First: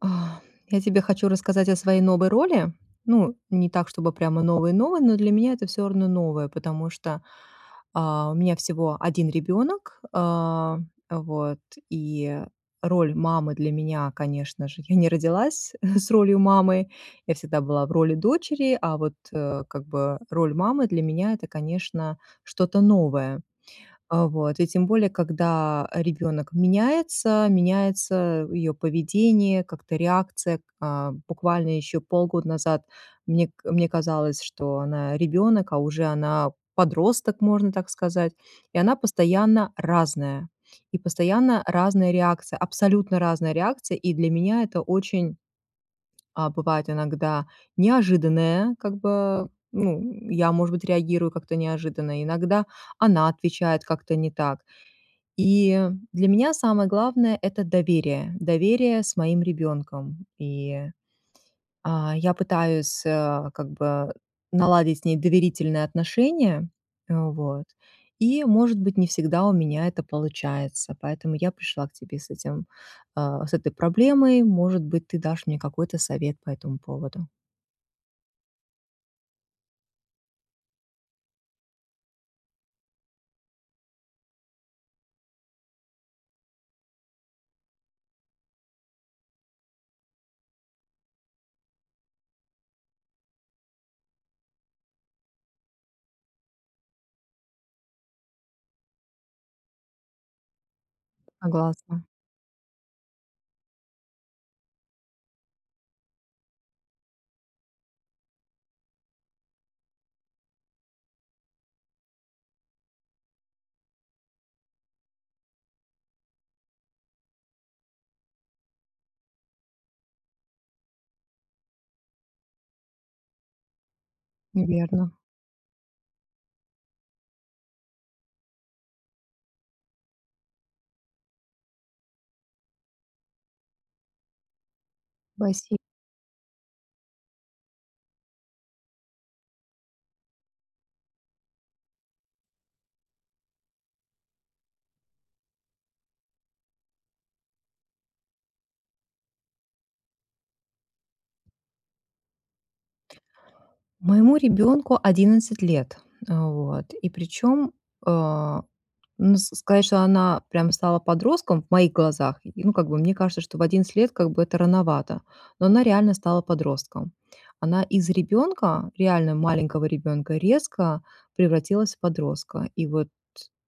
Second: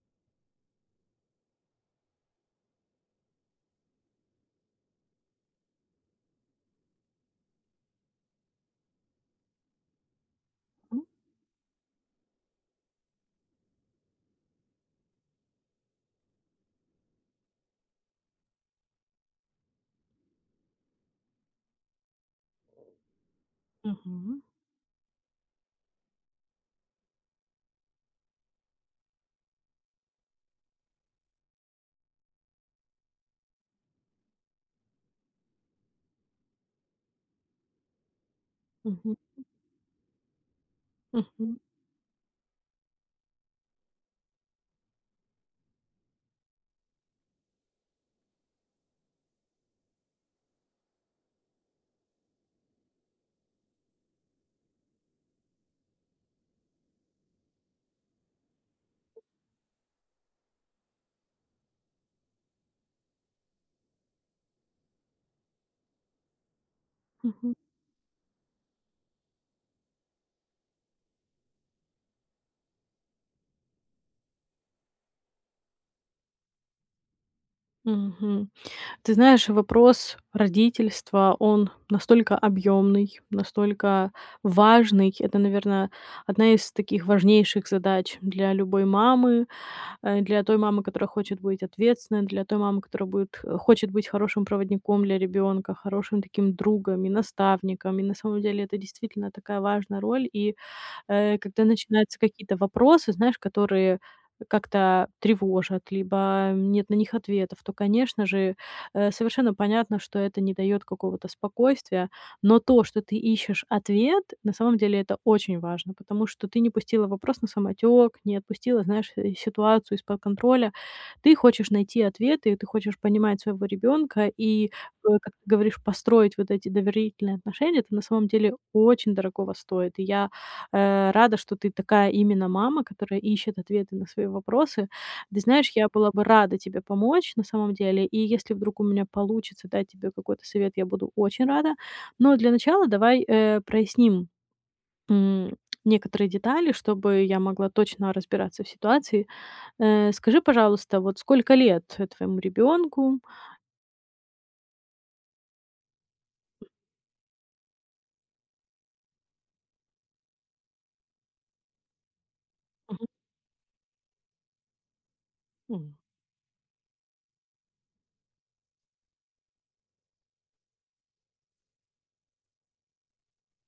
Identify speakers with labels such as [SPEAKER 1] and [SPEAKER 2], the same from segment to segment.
[SPEAKER 1] Я тебе хочу рассказать о своей новой роли. Ну, не так, чтобы прямо новой-новой, но для меня это всё равно новое, потому что, э, у меня всего 1 ребёнок, э,
[SPEAKER 2] М.
[SPEAKER 1] вот, и роль мамы для меня, конечно же, я не родилась с ролью мамы, я всегда была в роли дочери, а вот, э, как бы, роль мамы для меня- это, конечно, что-то новое. Э,
[SPEAKER 2] Мгм.
[SPEAKER 1] вот, и тем более когда ребёнок меняется, меняется её поведение, как-то реакция. А, буквально ещё полгода назад мне к мне казалось, что она ребёнок, а уже она подросток, можно так сказать, и она
[SPEAKER 2] Мгм, м.
[SPEAKER 1] постоянно разная, и
[SPEAKER 2] Мгм.
[SPEAKER 1] постоянно разная реакция, абсолютно разная реакция, и для меня это очень, а, бывает иногда неожиданная, как бы, ну, я, может быть, реагирую как-то неожиданно, иногда она отвечает как-то не так. И для меня самое главное это доверие, доверие с моим ребёнком, и, а, я пытаюсь, э, как бы наладить с ней доверительные отношения,
[SPEAKER 2] Мгм.
[SPEAKER 1] вот, и может быть не всегда у меня это получается, поэтому я пришла к тебе с этим, э, с этой проблемой. Может быть, ты дашь мне какой-то совет по этому поводу.
[SPEAKER 2] Мгм. Ты знаешь, вопрос родительства, он настолько объёмный, настолько важный. Это, наверное, одна из таких важнейших задач для любой мамы, а, для той мамы, которая хочет быть ответственной, для той мамы, которая будет хочет быть хорошим проводником для ребёнка, хорошим таким другом и наставником. И на самом деле, это, действительно, такая важная роль. И, э, когда
[SPEAKER 1] Согласна.
[SPEAKER 2] начинаются какие-то вопросы, знаешь, которые как-то тревожат, либо нет на них ответов, то, конечно же, э, совершенно понятно, что это не даёт какого-то спокойствия, но то, что ты ищешь ответ, на самом деле, это очень важно, потому что ты не пустила вопрос на самотёк, не отпустила, знаешь, э, ситуацию из-под контроля. Ты хочешь найти ответы, ты хочешь понимать своего ребёнка и,
[SPEAKER 1] Наверно.
[SPEAKER 2] о, как ты говоришь, построить вот эти доверительные отношения. Это на самом деле очень дорогого стоит. И я, э, рада, что ты такая именно мама, которая ищет ответы на свои вопросы. Ты знаешь,
[SPEAKER 1] Баси
[SPEAKER 2] я была бы рада тебе помочь на самом деле, и если вдруг у меня получится дать тебе какой-то совет, я буду очень рада. Но для начала давай, э, проясним, м, некоторые детали, чтобы я могла точно разбираться в ситуации. Э, скажи, пожалуйста, вот сколько лет твоему ребёнку?
[SPEAKER 1] Моему ребёнку 11 лет, а вот, и причём, э, ну, с сказать, что она, прямо, стала подростком в моих глазах, и, ну, как бы
[SPEAKER 2] Мгм.
[SPEAKER 1] мне кажется, что в 11 лет как бы это рановато, но она
[SPEAKER 2] М.
[SPEAKER 1] реально стала подростком. Она из ребёнка, реально маленького ребёнка, резко превратилась в подростка, и вот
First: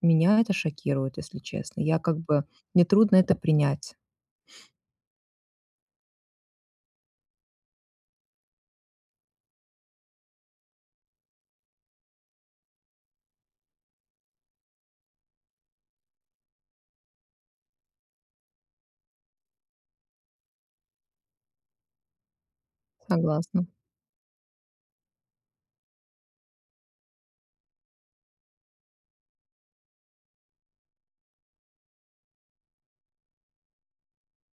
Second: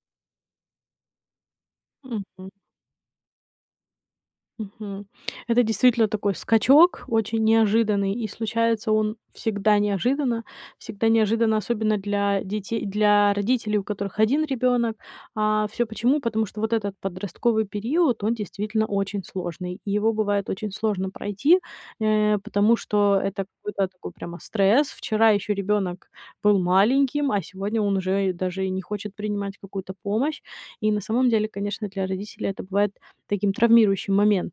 [SPEAKER 1] меня это шокирует, если честно. Я как бы,
[SPEAKER 2] Мгм.
[SPEAKER 1] мне трудно это принять.
[SPEAKER 2] Мгм. Это действительно такой скачок очень неожиданный, и случается он всегда неожиданно. Всегда неожиданно, особенно для детей для родителей, у которых 1 ребёнок. А всё почему? Потому что вот этот подростковый период, он действительно очень сложный, и его бывает очень сложно пройти, э, потому что это
[SPEAKER 1] Согласна.
[SPEAKER 2] какой-то такой прямо стресс. Вчера ещё ребёнок был маленьким, а сегодня он уже и даже и не хочет принимать какую-то помощь. И на самом деле, конечно, для родителей это бывает таким травмирующим моментом.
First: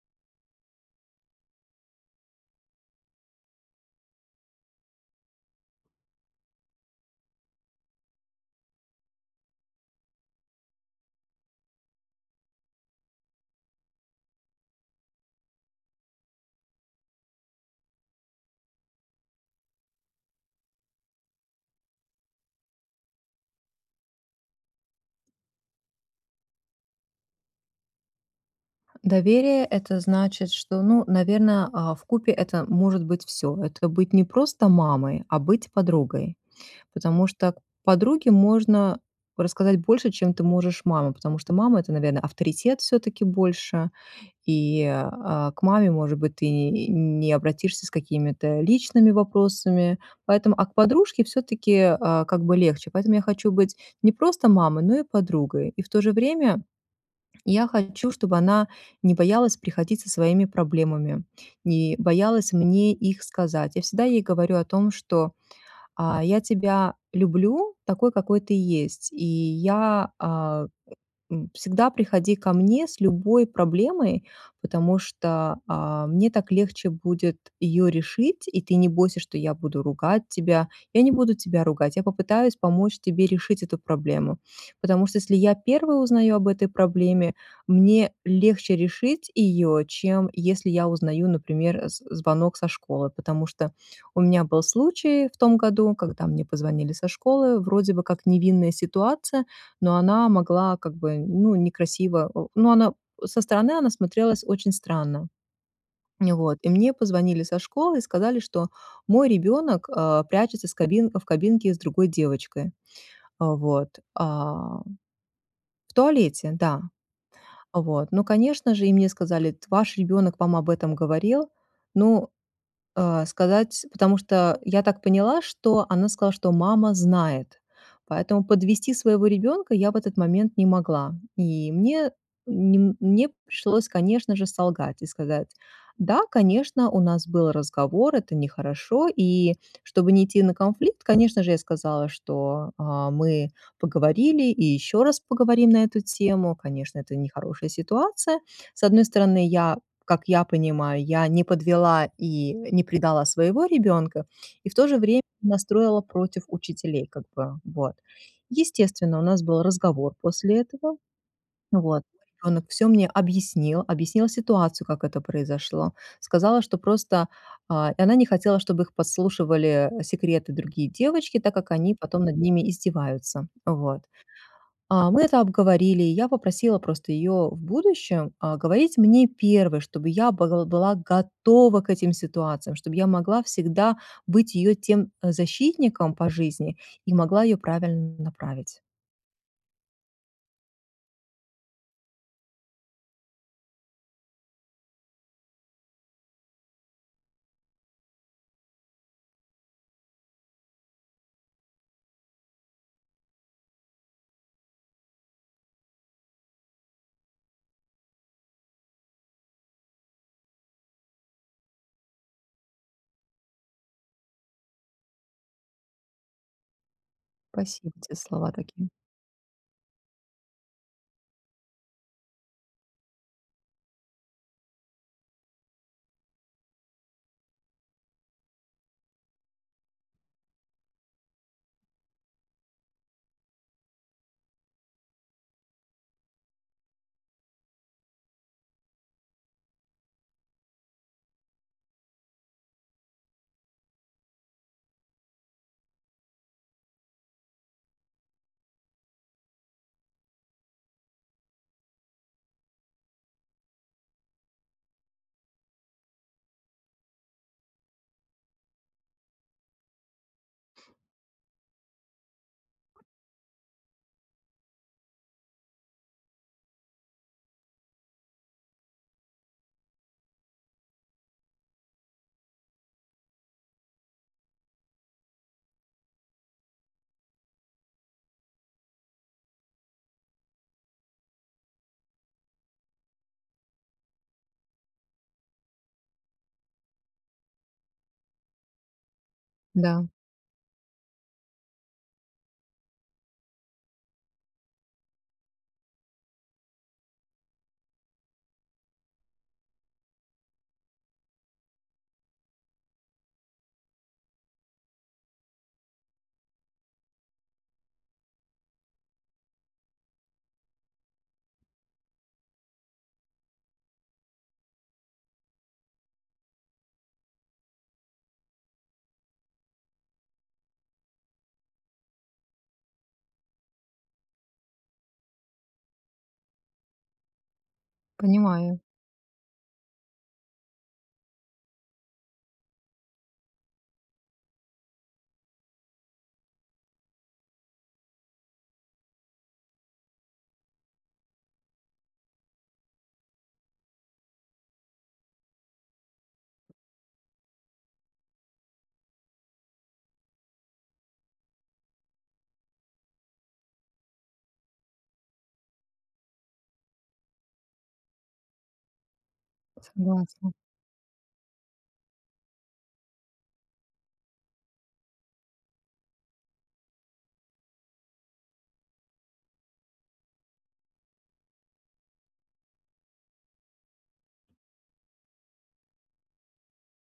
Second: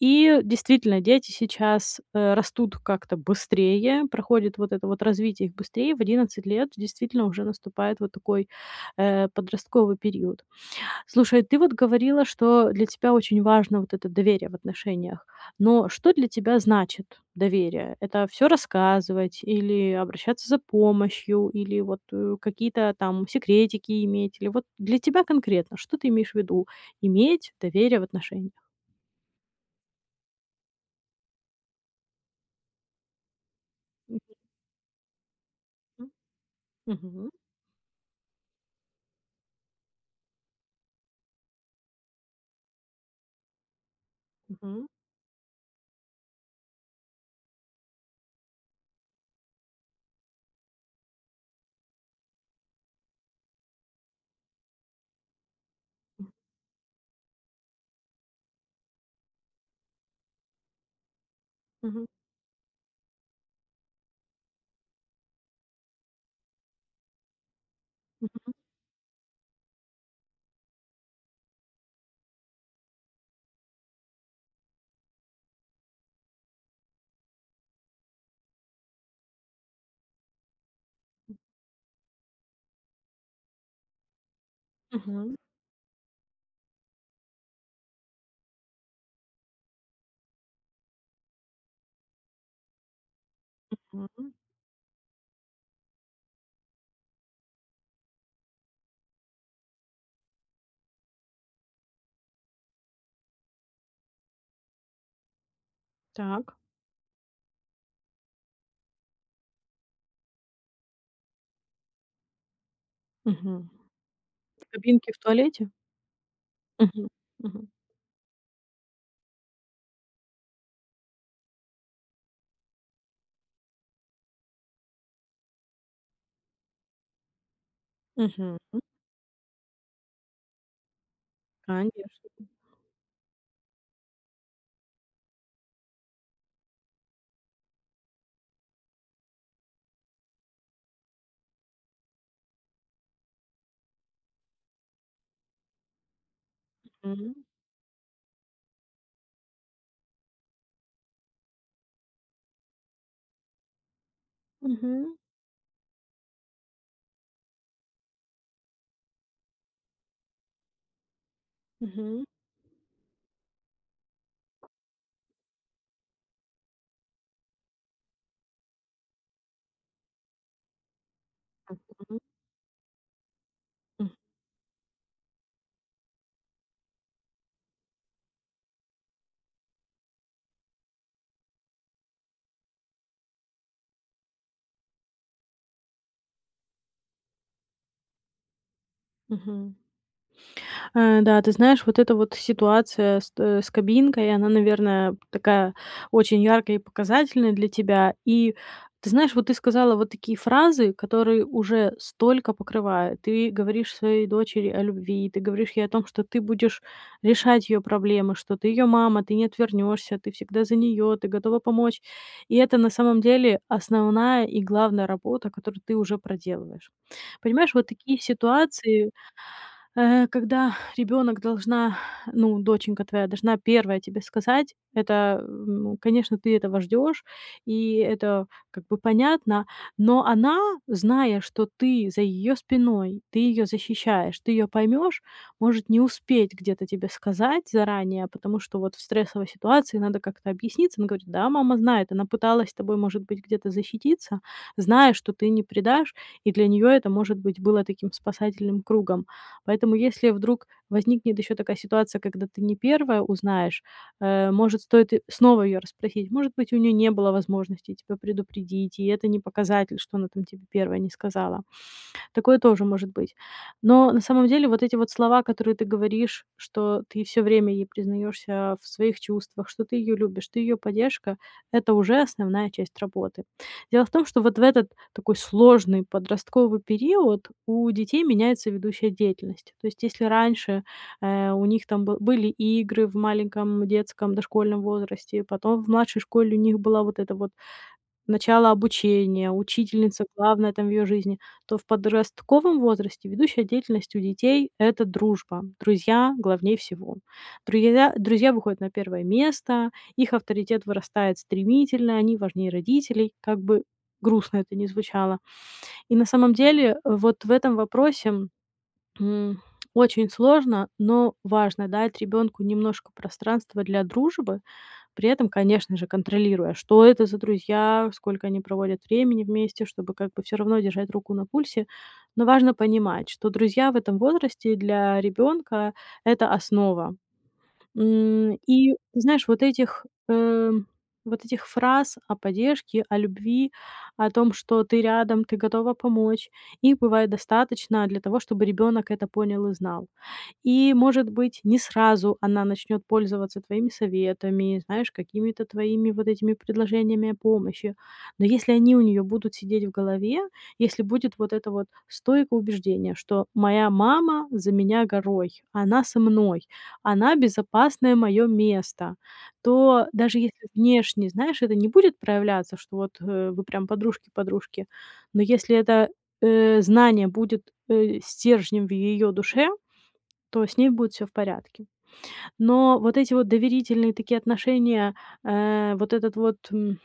[SPEAKER 2] И действительно, дети сейчас, э, растут как-то быстрее, проходит вот это вот развитие их быстрее. В 11 лет действительно уже наступает вот такой, э, подростковый период. Слушай, ты вот говорила, что для тебя очень важно вот это доверие в отношениях. Но что для тебя значит доверие? Это всё рассказывать, или обращаться за помощью, или вот, э, какие-то там секретики иметь, или вот для тебя конкретно, что ты имеешь в виду: иметь доверие в отношениях?
[SPEAKER 1] Доверие- это значит, что, ну, наверное, а, вкупе это может быть всё. Это быть
[SPEAKER 2] Мгм.
[SPEAKER 1] не просто мамой, а быть
[SPEAKER 2] М,
[SPEAKER 1] подругой, потому
[SPEAKER 2] мгм.
[SPEAKER 1] что к подруге можно рассказать больше, чем ты можешь мама, потому что мама это, наверно, авторитет всё-таки больше. И,
[SPEAKER 2] Мгм.
[SPEAKER 1] а, к маме, может быть, ты не обратишься с какими-то личными вопросами, поэтому, а к подружке всё-таки, а, как бы легче. Поэтому я хочу быть не просто мамой, но и подругой. И в то же время я хочу, чтобы она не боялась приходить со своими проблемами, не
[SPEAKER 2] Мгм.
[SPEAKER 1] боялась мне их сказать. Я всегда ей говорю о том, что, а, я тебя люблю такой, какой
[SPEAKER 2] Мгм.
[SPEAKER 1] ты есть, и я, а, м, всегда приходи ко мне с любой проблемой, потому что, э, мне так легче будет её решить, и ты не бойся, что я буду ругать тебя. Я не буду
[SPEAKER 2] М
[SPEAKER 1] тебя ругать, я попытаюсь помочь тебе решить эту проблему. Потому что если
[SPEAKER 2] Мгм.
[SPEAKER 1] я 1 узнаю об этой проблеме, мне легче решить её, чем если я узнаю, например, з звонок со школы, потому что у
[SPEAKER 2] Мгм.
[SPEAKER 1] меня был случай в том году, когда мне позвонили со школы, вроде бы как невинная ситуация, но она могла как бы, ну, некрасиво, о но она со стороны она смотрелась очень странно. И
[SPEAKER 2] Так.
[SPEAKER 1] вот, и мне позвонили со школы и сказали, что мой ребёнок, а, прячется с кабин в кабинке с другой девочкой. А
[SPEAKER 2] Мгм.
[SPEAKER 1] вот,
[SPEAKER 2] В
[SPEAKER 1] ам
[SPEAKER 2] кабинке, в туалете?
[SPEAKER 1] в туалете, да.
[SPEAKER 2] Мгм, мгм.
[SPEAKER 1] Вот, ну, конечно же, и мне сказали: "Т ваш ребенок вам об этом говорил?" Ну, а, сказать, потому что я так поняла, что она сказала, что мама знает, поэтому
[SPEAKER 2] Мгм.
[SPEAKER 1] подвести своего ребёнка я в этот момент не могла. И мне,
[SPEAKER 2] Конечно.
[SPEAKER 1] мн мне пришлось, конечно же, солгать и сказать: "Да, конечно, у нас был разговор, это нехорошо", и чтобы не идти на конфликт, конечно же, я сказала, что, а, мы поговорили, и ещё раз поговорим на эту тему. Конечно, это
[SPEAKER 2] Мгм.
[SPEAKER 1] нехорошая ситуация. С одной стороны, я, как я понимаю, я не подвела и не предала своего ребёнка, и в то же
[SPEAKER 2] Мгм.
[SPEAKER 1] время настроила против учителей как бы, вот. Естественно, у нас был разговор после этого, вот.
[SPEAKER 2] Мгм.
[SPEAKER 1] Ребёнок всё мне объяснил, объяснила ситуацию, как это произошло, сказала, что просто, а, она не хотела, чтобы их подслушивали секреты другие девочки, так как они
[SPEAKER 2] Мгм.
[SPEAKER 1] потом над ними издеваются. Вот,
[SPEAKER 2] М.
[SPEAKER 1] а мы это обговорили, и я попросила просто её в будущем, а говорить мне 1, чтобы я был была готова к этим ситуациям, чтобы я могла всегда быть её тем защитником по жизни и могла её правильно направить.
[SPEAKER 2] Мгм. Э, да, ты знаешь, вот эта вот ситуация с т с кабинкой, она, наверное, такая, очень яркая, и показательная для тебя. И ты знаешь, вот ты сказала вот такие фразы, которые уже столько покрывает. Ты говоришь своей дочери о любви, ты говоришь ей о том, что ты будешь решать её проблемы, что ты её мама, ты не отвернёшься, ты всегда за неё, ты готова помочь. И это на самом деле основная и главная работа, которую ты уже проделываешь. Понимаешь, вот
[SPEAKER 1] Спасибо те
[SPEAKER 2] такие
[SPEAKER 1] за слова такие.
[SPEAKER 2] ситуации, э, когда ребёнок должна ну, доченька твоя должна 1 тебе сказать. Это, э в ну, конечно, ты этого ждёшь, и это как бы понятно. Но она, зная, что ты за её спиной, ты её защищаешь, ты её поймёшь, может не успеть где-то тебе сказать заранее, потому что вот в стрессовой ситуации надо как-то объясниться. Она говорит, да, мама знает, она пыталась с тобой, может быть, где-то защититься, зная, что ты не предашь, и для неё это, может быть, было таким спасательным кругом. Поэтому если вдруг возникнет ещё такая ситуация, когда ты не 1 узнаешь, э, может, стоит и снова её расспросить. Может быть, у неё не было возможности тебя предупредить, и это не показатель, что она там тебе 1 не сказала. Такое тоже может быть. Но, на самом деле, вот эти вот слова, которые ты говоришь, что ты всё время ей признаёшься в своих чувствах, что ты её любишь, ты её поддержка- это уже основная часть работы. Дело в том, что вот в этот такой сложный подростковый период у детей меняется ведущая деятельность. То есть если раньше, а, у них там был были игры в маленьком детском дошкольном возрасте, и потом в младшей школе у них было вот это вот, начало обучения,
[SPEAKER 1] Да.
[SPEAKER 2] учительница, главная там в её жизни, то в подростковом возрасте ведущая деятельность у детей- это дружба. Друзья главней всего. Друя друзья выходят на 1 место, их авторитет вырастает стремительно, они важнее родителей, как бы грустно это ни звучало. И на самом деле, вот в этом вопросе, м, очень сложно, но важно дать ребёнку немножко пространства для дружбы, при этом, конечно же, контролируя, что это за друзья, сколько они проводят времени вместе, чтобы как бы всё равно держать руку на пульсе. Но важно понимать, что друзья в этом возрасте для ребёнка- это основа. М,
[SPEAKER 1] Понимаю.
[SPEAKER 2] и знаешь, вот этих, эм, вот этих фраз о поддержке, о любви, о том, что ты рядом, ты готова помочь. Их бывает достаточно для того, чтобы ребёнок это понял и знал. И может быть, не сразу она начнёт пользоваться твоими советами, знаешь, какими-то твоими вот этими предложениями о помощи. Но если они у неё будут сидеть в голове, если будет вот это вот стойкое убеждение, что моя мама за меня горой, она со мной, она безопасное моё место, то даже
[SPEAKER 1] Согласна.
[SPEAKER 2] если внешне, знаешь, это не будет проявляться, что вот, э, вы прям подружки-подружки, но если это, э, знание будет, э, стержнем в её душе, то с ней будет всё в порядке. Но вот эти вот доверительные такие отношения, э, вот этот вот, м,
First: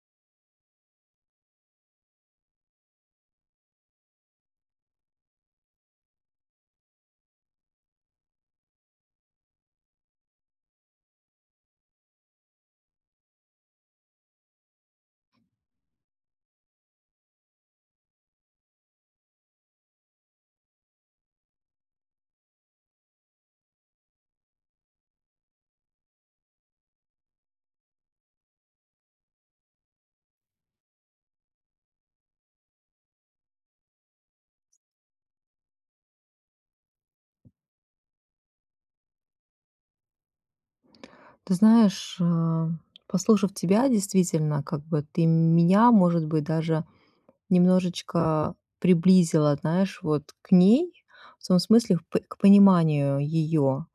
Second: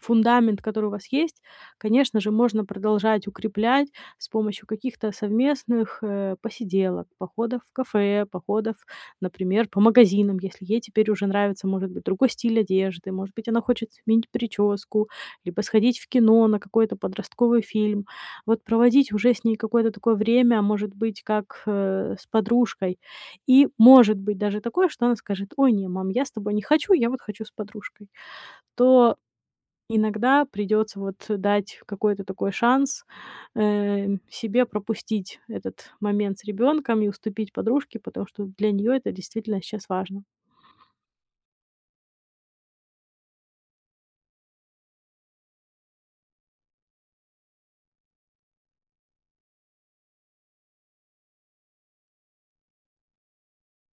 [SPEAKER 2] фундамент, который у вас есть, конечно же, можно продолжать укреплять с помощью каких-то совместных, э, посиделок, походов в кафе, походов, например, по магазинам, если ей теперь уже нравится, может быть, другой стиль одежды, может быть, она хочет сменить причёску, либо сходить в кино на какой-то подростковый фильм, вот проводить уже с ней какое-то такое время, может быть, как, э, с подружкой. И может быть даже такое, что она скажет: "Ой, не, мам, я с тобой не хочу, я вот хочу с подружкой", то иногда придётся, вот, дать какой-то такой шанс, э, мь себе пропустить этот момент с ребёнком, и уступить подружке, потому что для неё это действительно щас важно.
[SPEAKER 1] Ты знаешь, а, послушав тебя, действительно, как бы ты меня, может быть, даже немножечко приблизила, знаешь, вот, к ней, в том смысле в пон к пониманию её.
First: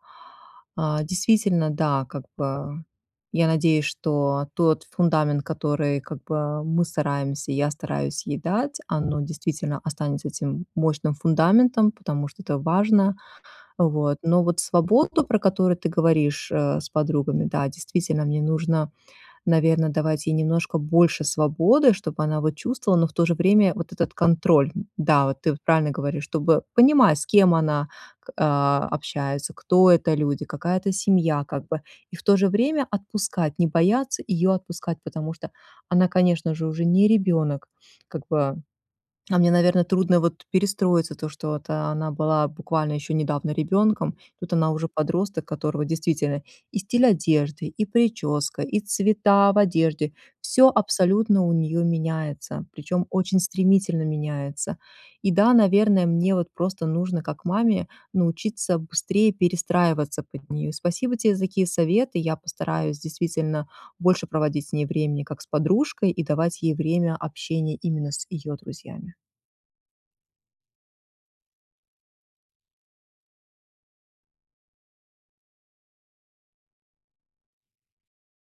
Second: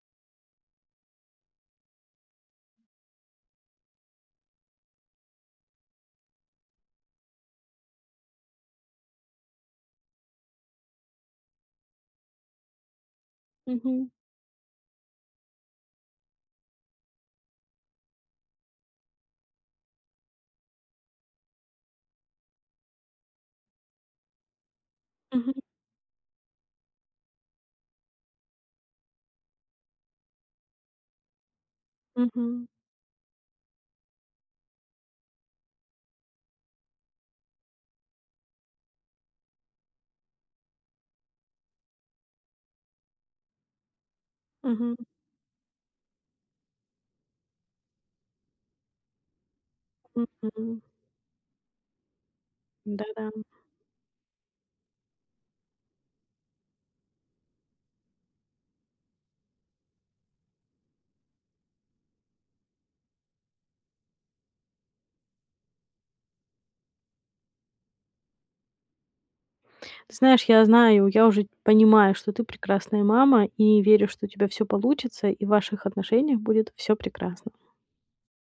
[SPEAKER 1] А, действительно, да, как бы, я надеюсь, что тот фундамент, который как бы мы стараемся, я стараюсь ей дать, оно действительно останется этим мощным фундаментом, потому что это важно.
[SPEAKER 2] Мгм.
[SPEAKER 1] Вот, но вот свободу, про которую ты говоришь, э, с подругами, да, действительно мне нужно, наверное, давать ей немножко больше свободы, чтоб она, вот, чувствовала, но в то же время вот этот контроль. Да, вот ты
[SPEAKER 2] Мгм.
[SPEAKER 1] вот правильно говоришь, чтобы понимать, с кем она к а, общается, кто это люди, какая это семья как бы, и в то же
[SPEAKER 2] Мгм.
[SPEAKER 1] время отпускать, не бояться её отпускать, потому что она, конечно же, уже не ребёнок. Как бы, а мне, наверно, трудно вот перестроиться то, что вот она была буквально ещё недавно ребёнком. Тут она уже
[SPEAKER 2] Мгм.
[SPEAKER 1] подросток, которого действительно и стиль одежды, и причёска, и цвета в одежде- всё
[SPEAKER 2] Мгм.
[SPEAKER 1] абсолютно у неё меняется, причём
[SPEAKER 2] Да-да,
[SPEAKER 1] очень
[SPEAKER 2] м.
[SPEAKER 1] стремительно меняется. И да, наверное, мне вот просто нужно как маме научиться быстрее перестраиваться под неё. Спасибо те за такие советы. Я постараюсь действительно больше проводить с ней времени как с подружкой, и давать ей время общения именно с её друзьями.
[SPEAKER 2] Ты знаешь, я знаю, я уже понимаю, что ты прекрасная мама, и верю, что у тебя всё получится, и в ваших отношениях будет всё прекрасно.